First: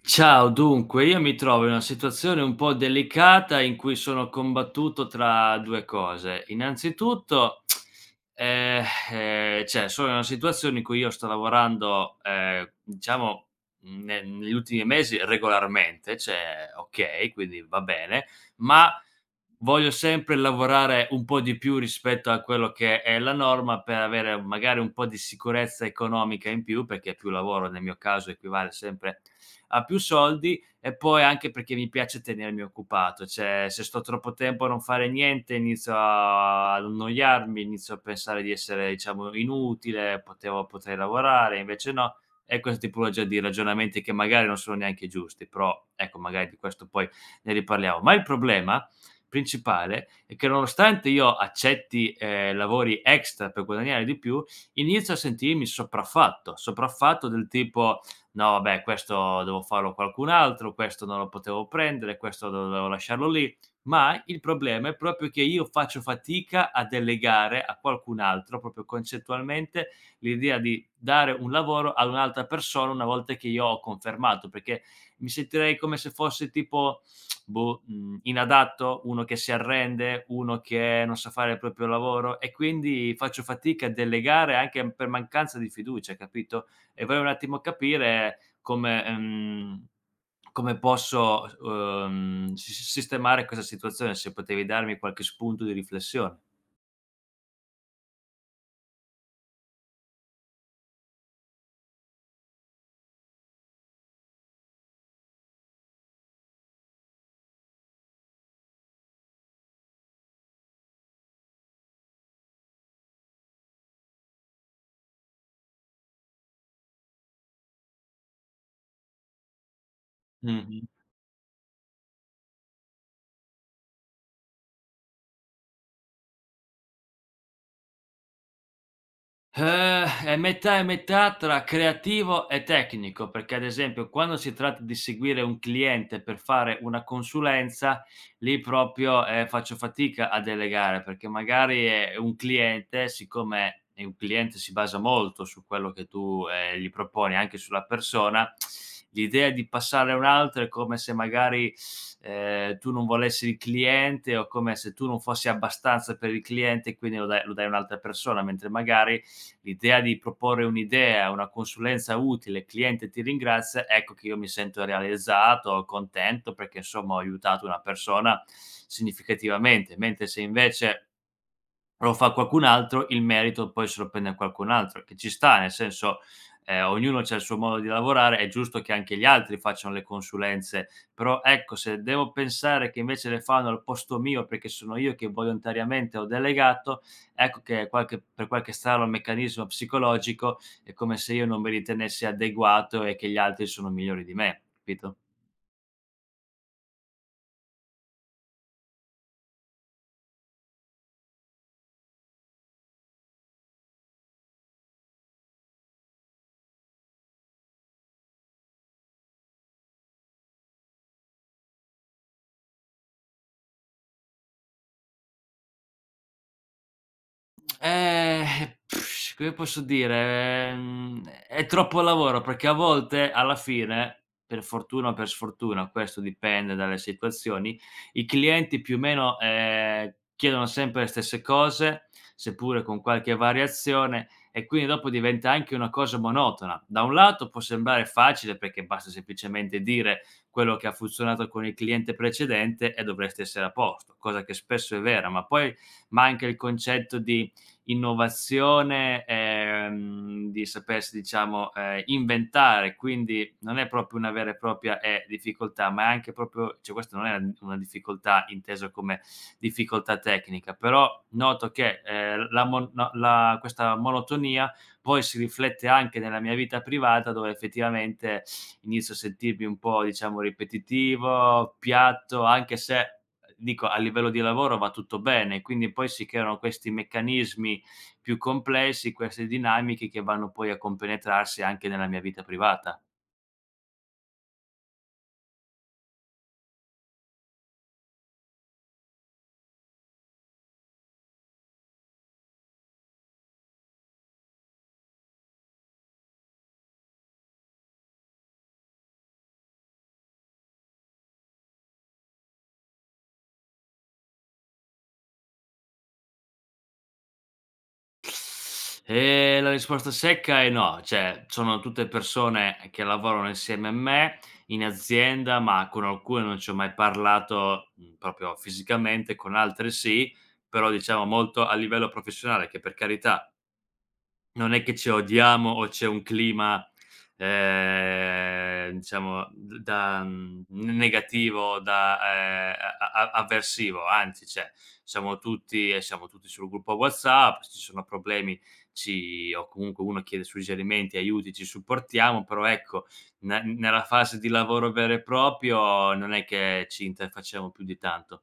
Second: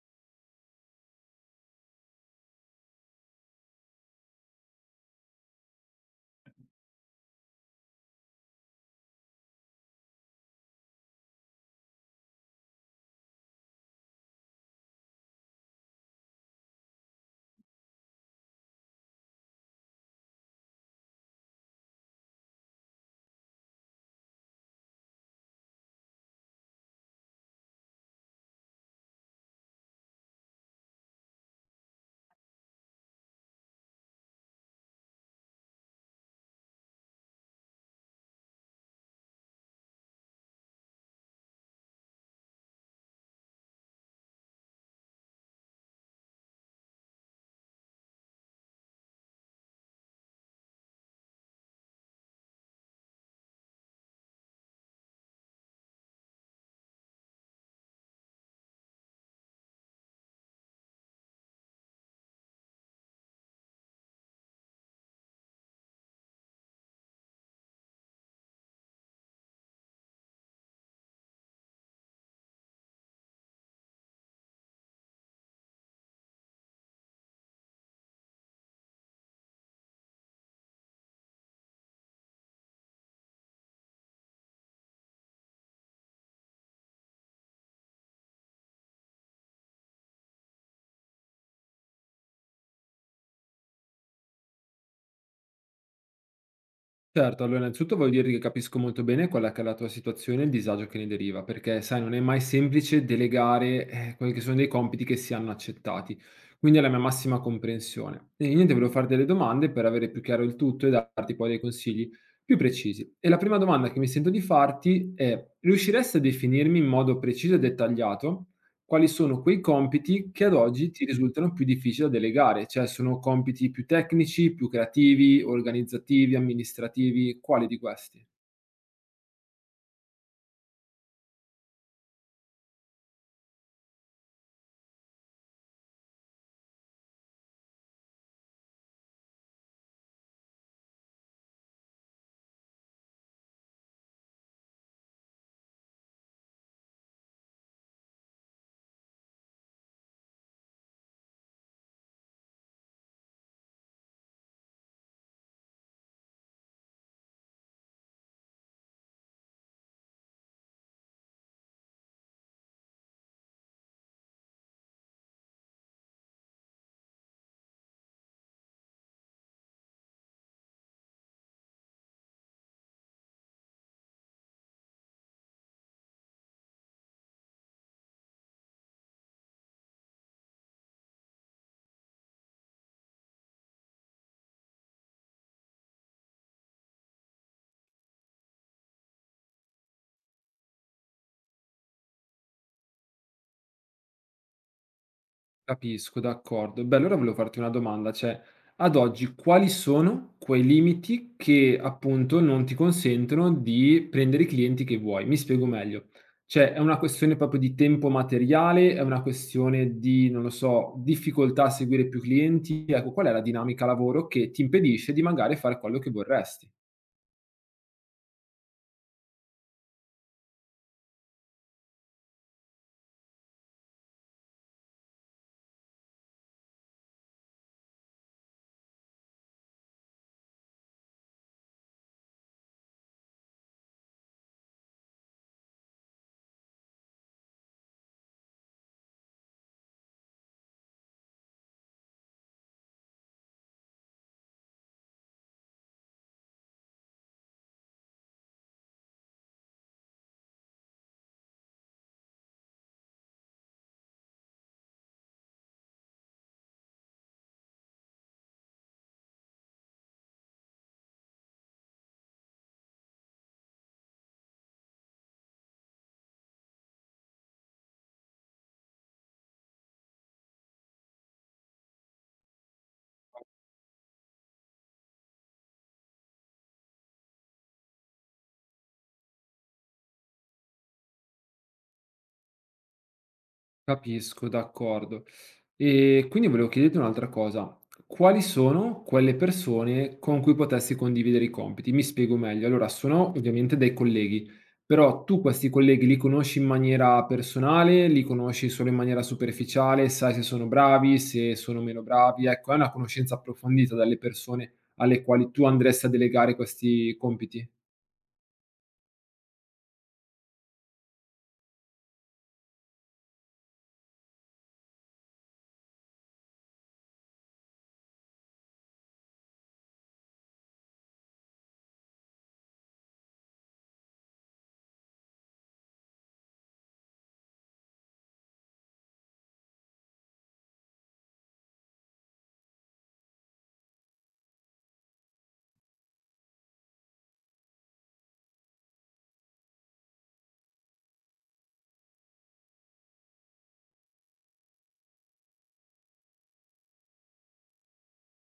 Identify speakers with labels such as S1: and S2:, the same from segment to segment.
S1: Ciao, dunque io mi trovo in una situazione un po' delicata in cui sono combattuto tra 2 cose. Innanzitutto, ehm, sono in una situazione in cui io sto lavorando, diciamo, ne negli ultimi mesi regolarmente, cioè okay, quindi va bene, ma voglio sempre lavorare un po' di più rispetto a quello che è la norma per avere magari un po' di sicurezza economica in più, perché più lavoro nel mio caso equivale sempre a più soldi e poi anche perché mi piace tenermi occupato, cioè se sto troppo tempo a non fare niente inizio a ad annoiarmi, inizio a pensare di essere diciamo inutile, potevo potrei lavorare, invece no. E questa tipologia di ragionamenti che magari non sono neanche giusti, però ecco magari di questo poi ne riparliamo. Ma il problema principale è che nonostante io accetti, lavori extra per guadagnare di più, inizio a sentirmi sopraffatto, sopraffatto del tipo: "No vabbè, questo devo farlo a qualcun altro, questo non lo potevo prendere, questo dovevo lasciarlo lì". Ma il problema è proprio che io faccio fatica a delegare a qualcun altro, proprio concettualmente, l'idea di dare un lavoro ad un'altra persona una volta che io ho confermato, perché mi sentirei come se fossi tipo, boh, inadatto, uno che si arrende, uno che non sa fare il proprio lavoro e quindi faccio fatica a delegare anche per mancanza di fiducia, capito? E vorrei un attimo capire come come posso, sistemare questa situazione, se potevi darmi qualche spunto di riflessione.
S2: Certo, allora innanzitutto voglio dirti che capisco molto bene quella che è la tua situazione e il disagio che ne deriva, perché sai, non è mai semplice delegare quelli che sono dei compiti che si hanno accettati, quindi è la mia massima comprensione. E niente, volevo fare delle domande per avere più chiaro il tutto e darti poi dei consigli più precisi. E la prima domanda che mi sento di farti è, riusciresti a definirmi in modo preciso e dettagliato quali sono quei compiti che ad
S1: Mh.
S2: oggi ti risultano più difficili da delegare? Cioè sono compiti più tecnici, più creativi, organizzativi, amministrativi? Quali di questi?
S1: È metà e metà tra creativo e tecnico, perché ad esempio quando si tratta di seguire un cliente per fare una consulenza, lì proprio, faccio fatica a delegare, perché magari è un cliente, siccome è un cliente si basa molto su quello che tu, gli proponi, anche sulla persona, l'idea di passare a un altro è come se magari, tu non volessi il cliente o come se tu non fossi abbastanza per il cliente e quindi lo dai a un'altra persona, mentre magari l'idea di proporre un'idea, una consulenza utile, il cliente ti ringrazia, ecco che io mi sento realizzato, contento perché insomma ho aiutato una persona significativamente, mentre se invece lo fa qualcun altro, il merito poi se lo prende qualcun altro, che ci sta, nel senso, ognuno c'ha il suo modo di lavorare, è giusto che anche gli altri facciano le consulenze, però ecco, se devo pensare che invece le fanno al posto mio, perché sono io che volontariamente ho delegato, ecco che qualche strano meccanismo psicologico è come se io non mi ritenessi adeguato e che gli altri sono migliori di me, capito?
S2: Capisco, d'accordo. Beh, allora volevo farti una domanda, cioè ad oggi quali sono quei limiti che appunto non ti consentono di prendere i clienti che vuoi? Mi spiego meglio. Cioè è una questione proprio di tempo materiale, è una questione di, non lo so, difficoltà a seguire più clienti? Ecco, qual è la dinamica lavoro che ti impedisce di magari fare quello che vorresti?
S1: Pff, come posso dire, è troppo lavoro perché a volte alla fine, per fortuna o per sfortuna, questo dipende dalle situazioni, i clienti più o meno, chiedono sempre le stesse cose, seppure con qualche variazione e quindi dopo diventa anche una cosa monotona. Da un lato può sembrare facile perché basta semplicemente dire quello che ha funzionato con il cliente precedente e dovreste essere a posto, cosa che spesso è vera, ma poi manca il concetto di innovazione, di sapersi diciamo, inventare, quindi non è proprio una vera e propria, difficoltà, ma è anche proprio cioè questa non è una difficoltà intesa come difficoltà tecnica, però noto che, la mon no la questa monotonia poi si riflette anche nella mia vita privata dove effettivamente inizio a sentirmi un po' diciamo ripetitivo, piatto, anche se dico a livello di lavoro va tutto bene, quindi poi si creano questi meccanismi più complessi, queste dinamiche che vanno poi a compenetrarsi anche nella mia vita privata.
S2: Capisco, d'accordo. E quindi volevo chiederti un'altra cosa. Quali sono quelle persone con cui potessi condividere i compiti? Mi spiego meglio. Allora, sono ovviamente dei colleghi, però tu questi colleghi li conosci in maniera personale, li conosci solo in maniera superficiale, sai se sono bravi, se sono meno bravi. Ecco, è una conoscenza approfondita delle persone alle quali tu andresti a delegare questi compiti.
S1: La risposta secca è no, cioè sono tutte persone che lavorano insieme a me in azienda, ma con alcune non ci ho mai parlato, proprio fisicamente, con altre sì, però diciamo molto a livello professionale, che per carità non è che ci odiamo o c'è un clima, diciamo negativo, da a a avversivo, anzi, cioè siamo tutti sul gruppo WhatsApp, se ci sono problemi ci o comunque uno chiede suggerimenti, aiuti, ci supportiamo, però ecco, ne nella fase di lavoro vero e proprio non è che ci interfacciamo più di tanto.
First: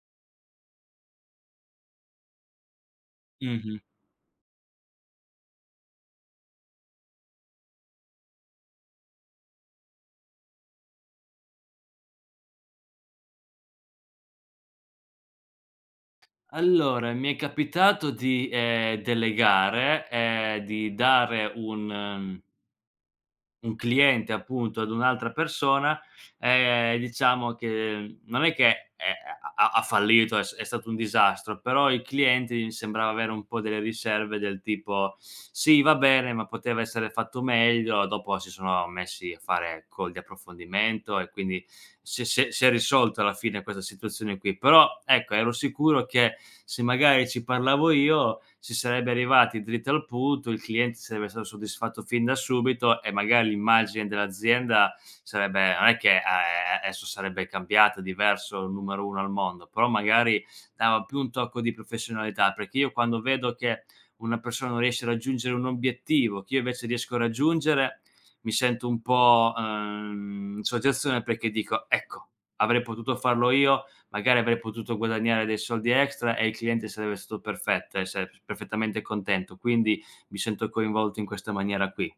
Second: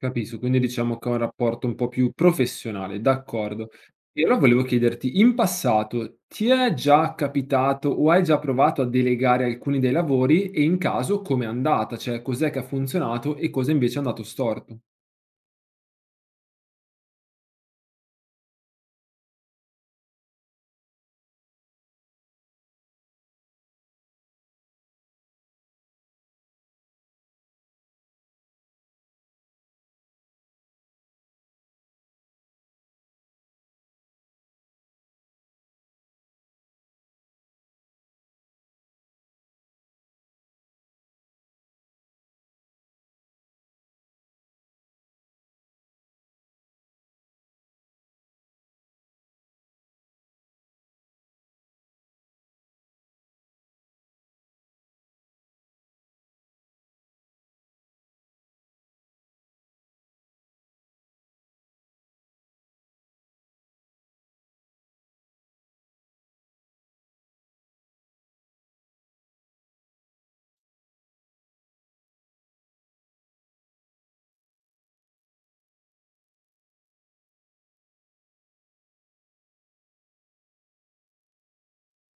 S2: Capisco, quindi diciamo che è un rapporto un po' più professionale, d'accordo. E allora volevo chiederti, in passato ti è già capitato o hai già provato a delegare alcuni dei lavori e in caso com'è andata? Cioè cos'è che ha funzionato e cosa invece è andato storto?
S1: Allora, mi è capitato di delegare, di dare un un cliente appunto ad un'altra persona, diciamo che non è che è ha ha ha fallito, è stato un disastro, però il cliente mi sembrava avere un po' delle riserve del tipo: "Sì, va bene, ma poteva essere fatto meglio." Dopo si sono messi a fare, ecco, di approfondimento e quindi si è risolto alla fine questa situazione qui. Però ecco, ero sicuro che se magari ci parlavo io si sarebbe arrivati dritti al punto, il cliente sarebbe stato soddisfatto fin da subito e magari l'immagine dell'azienda sarebbe non è che, adesso sarebbe cambiata, diverso, il numero 1 al mondo, però magari dava più un tocco di professionalità, perché io quando vedo che una persona non riesce a raggiungere un obiettivo, che io invece riesco a raggiungere, mi sento un po', in soggezione perché dico: "Ecco, avrei potuto farlo io, magari avrei potuto guadagnare dei soldi extra e il cliente sarebbe stato perfetto, e sare perfettamente contento. Quindi mi sento coinvolto in questa maniera qui.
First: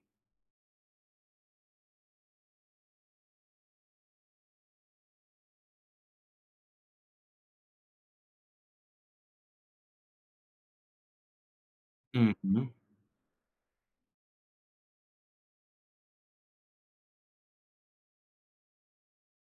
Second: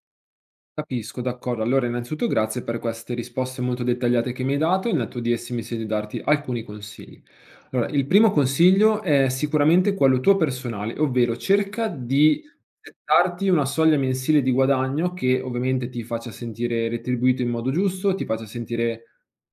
S2: Capisco, d'accordo. Allora, innanzitutto grazie per queste risposte molto dettagliate che mi hai dato e nel tuo di esse mi sento di darti alcuni consigli. Allora, il primo consiglio è sicuramente quello tuo personale, ovvero cerca di
S1: Mh-mh.
S2: settarti una soglia mensile di guadagno che ovviamente ti faccia sentire retribuito in modo giusto, ti faccia sentire,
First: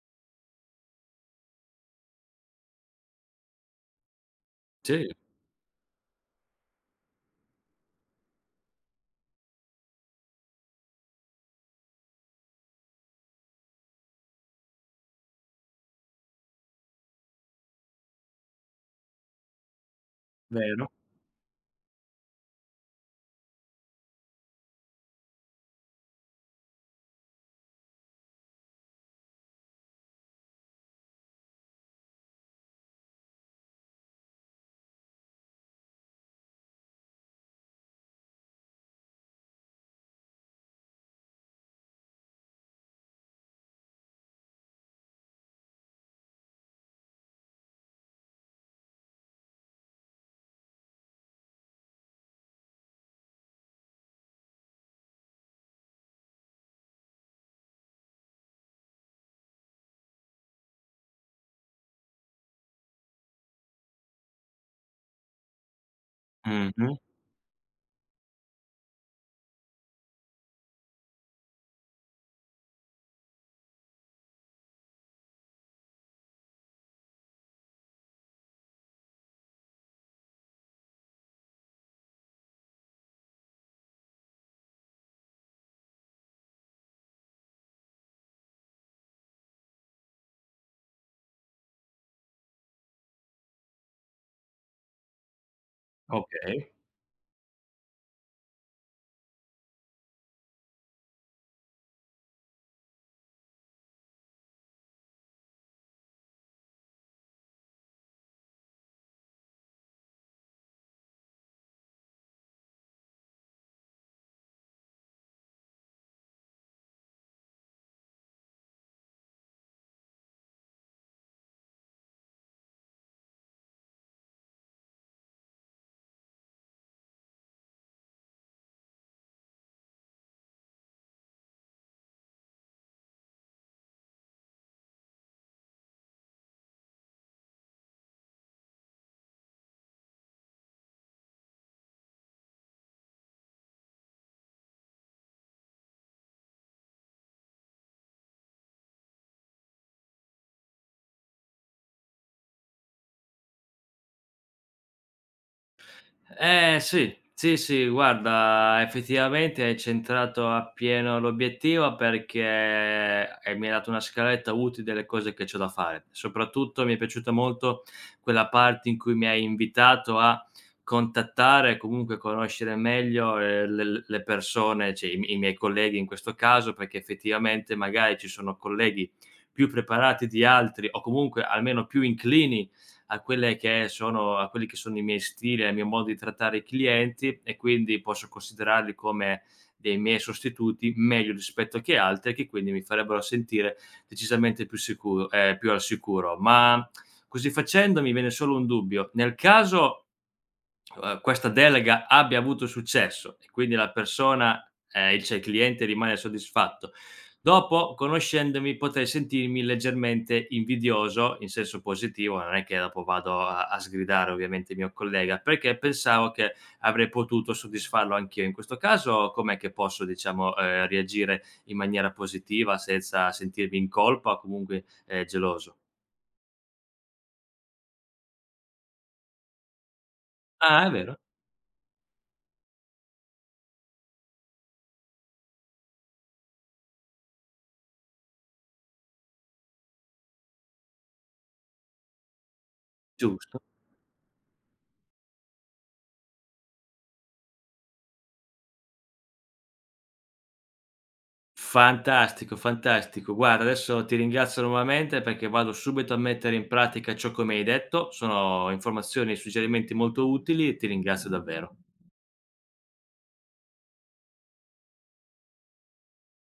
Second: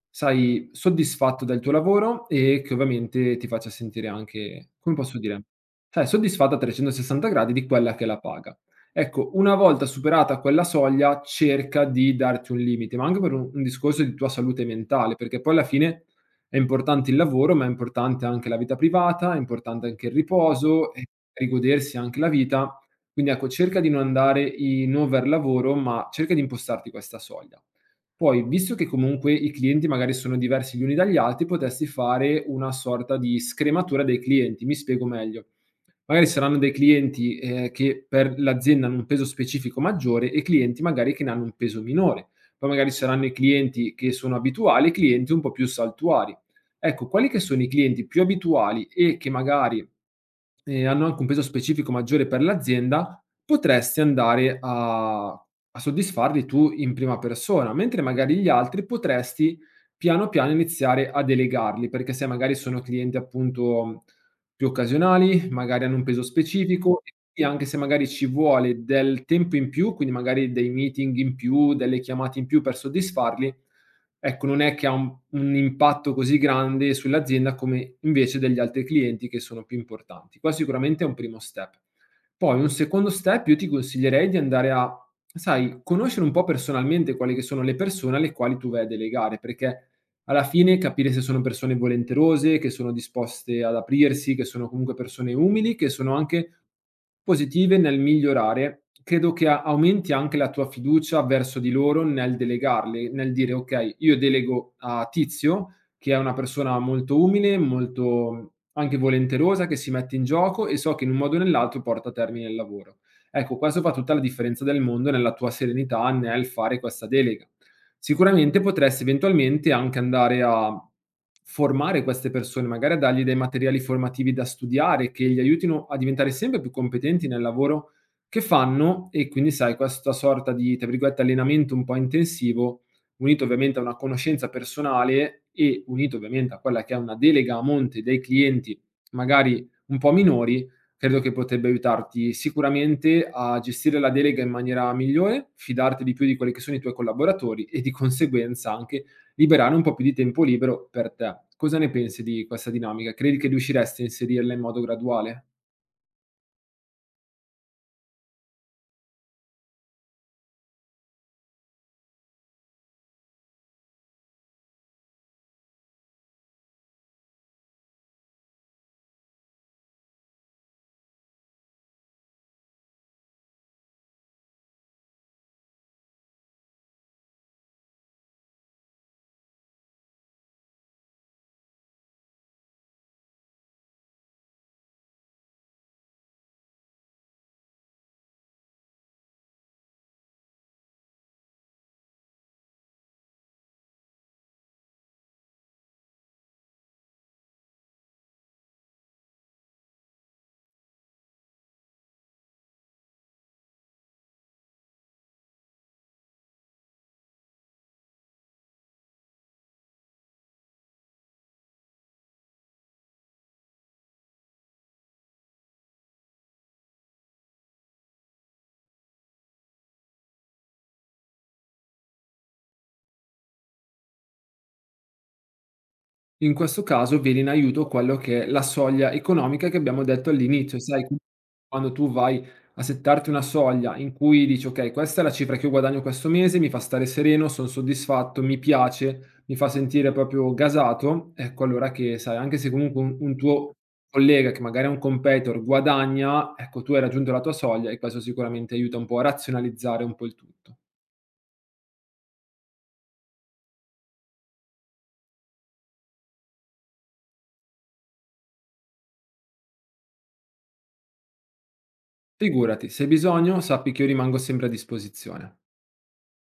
S2: sai, soddisfatto del tuo lavoro e che ovviamente ti faccia sentire anche, come
S1: Sì,
S2: posso dire, sai, soddisfatta a 360 gradi di quella che è la paga. Ecco, una volta superata quella soglia, cerca di darti un limite, ma anche per un discorso di tua salute mentale, perché poi alla fine è importante il lavoro, ma è importante anche la vita privata, è importante anche il
S1: vero.
S2: riposo e rigodersi anche la vita. Quindi ecco, cerca di non andare in overlavoro, ma cerca di impostarti questa soglia. Poi, visto che comunque i clienti magari sono diversi gli uni dagli altri, potresti fare una sorta di scrematura dei clienti. Mi spiego meglio. Magari saranno dei clienti, che per l'azienda hanno un peso specifico maggiore e clienti magari che ne hanno un peso minore. Poi magari ci saranno i clienti che sono abituali e clienti un po' più saltuari. Ecco, quali che sono i clienti più abituali e che magari e hanno anche un peso specifico maggiore per l'azienda, potresti andare a soddisfarli tu in prima persona, mentre magari gli altri potresti piano piano iniziare a delegarli, perché se magari sono clienti appunto più occasionali, magari hanno un peso
S1: Mh-mh.
S2: specifico e quindi anche se magari ci vuole del tempo in più, quindi magari dei meeting in più, delle chiamate in più per soddisfarli, ecco, non è che ha un impatto così grande sull'azienda come invece degli altri clienti che sono più importanti. Qua sicuramente è un primo step. Poi un secondo step, io ti consiglierei di andare a, sai, conoscere un po' personalmente quali che sono le persone alle quali tu vai a delegare, perché alla fine capire se sono persone volenterose, che sono disposte ad aprirsi, che sono comunque persone umili, che sono anche
S1: Okay.
S2: positive nel migliorare. Credo che aumenti anche la tua fiducia verso di loro nel delegarle, nel dire ok, io delego a Tizio, che è una persona molto umile, molto anche volenterosa, che si mette in gioco e so che in un modo o nell'altro porta a termine il lavoro. Ecco, questo fa tutta la differenza del mondo nella tua serenità nel fare questa delega. Sicuramente potresti eventualmente anche andare a formare queste persone, magari a dargli dei materiali formativi da studiare che gli aiutino a diventare sempre più competenti nel lavoro che fanno e quindi sai questa sorta di, tra virgolette, allenamento un po' intensivo, unito ovviamente a una conoscenza personale e unito ovviamente a quella che è una delega a monte dei clienti magari un po' minori credo che potrebbe aiutarti sicuramente a gestire la delega in maniera migliore, fidarti di più di quelli che sono i tuoi collaboratori e di conseguenza anche liberare un po' più di tempo libero per te. Cosa ne pensi di questa dinamica? Credi che riusciresti a inserirla in modo graduale?
S1: Eh sì, sì, sì, guarda effettivamente hai centrato appieno l'obiettivo perché hai mi hai dato una scaletta utile delle cose che c'ho da fare. Soprattutto mi è piaciuta molto quella parte in cui mi hai invitato a contattare e comunque conoscere meglio, le persone, cioè i mi i miei colleghi in questo caso, perché effettivamente magari ci sono colleghi più preparati di altri o comunque almeno più inclini a quelli che sono i miei stili, al mio modo di trattare i clienti e quindi posso considerarli come dei miei sostituti meglio rispetto che altri, che quindi mi farebbero sentire decisamente più sicuro, più al sicuro. Ma così facendo mi viene solo un dubbio: nel caso questa delega abbia avuto successo e quindi la persona, cioè il cliente rimane soddisfatto. Dopo, conoscendomi, potrei sentirmi leggermente invidioso, in senso positivo, non è che dopo vado a sgridare ovviamente il mio collega, perché pensavo che avrei potuto soddisfarlo anch'io. In questo caso com'è che posso, diciamo, reagire in maniera positiva senza sentirmi in colpa o comunque, geloso?
S2: In questo caso viene in aiuto quello che è la soglia economica che abbiamo detto all'inizio,
S1: Ah, è
S2: sai
S1: vero,
S2: quando tu vai a settarti una soglia in cui dici: "Okay, questa è la cifra che io guadagno questo mese, mi fa stare sereno, son soddisfatto, mi piace, mi fa sentire proprio gasato", ecco allora che sai, anche se comunque un
S1: giusto.
S2: tuo collega che magari è un competitor guadagna, ecco tu hai raggiunto la tua soglia e questo sicuramente aiuta un po' a razionalizzare un po' il tutto.
S1: Fantastico, fantastico. Guarda, adesso ti ringrazio nuovamente perché vado subito a mettere in pratica ciò che mi hai detto. Sono informazioni e suggerimenti molto utili e ti ringrazio davvero.
S2: Figurati, se hai bisogno sappi che io rimango sempre a disposizione.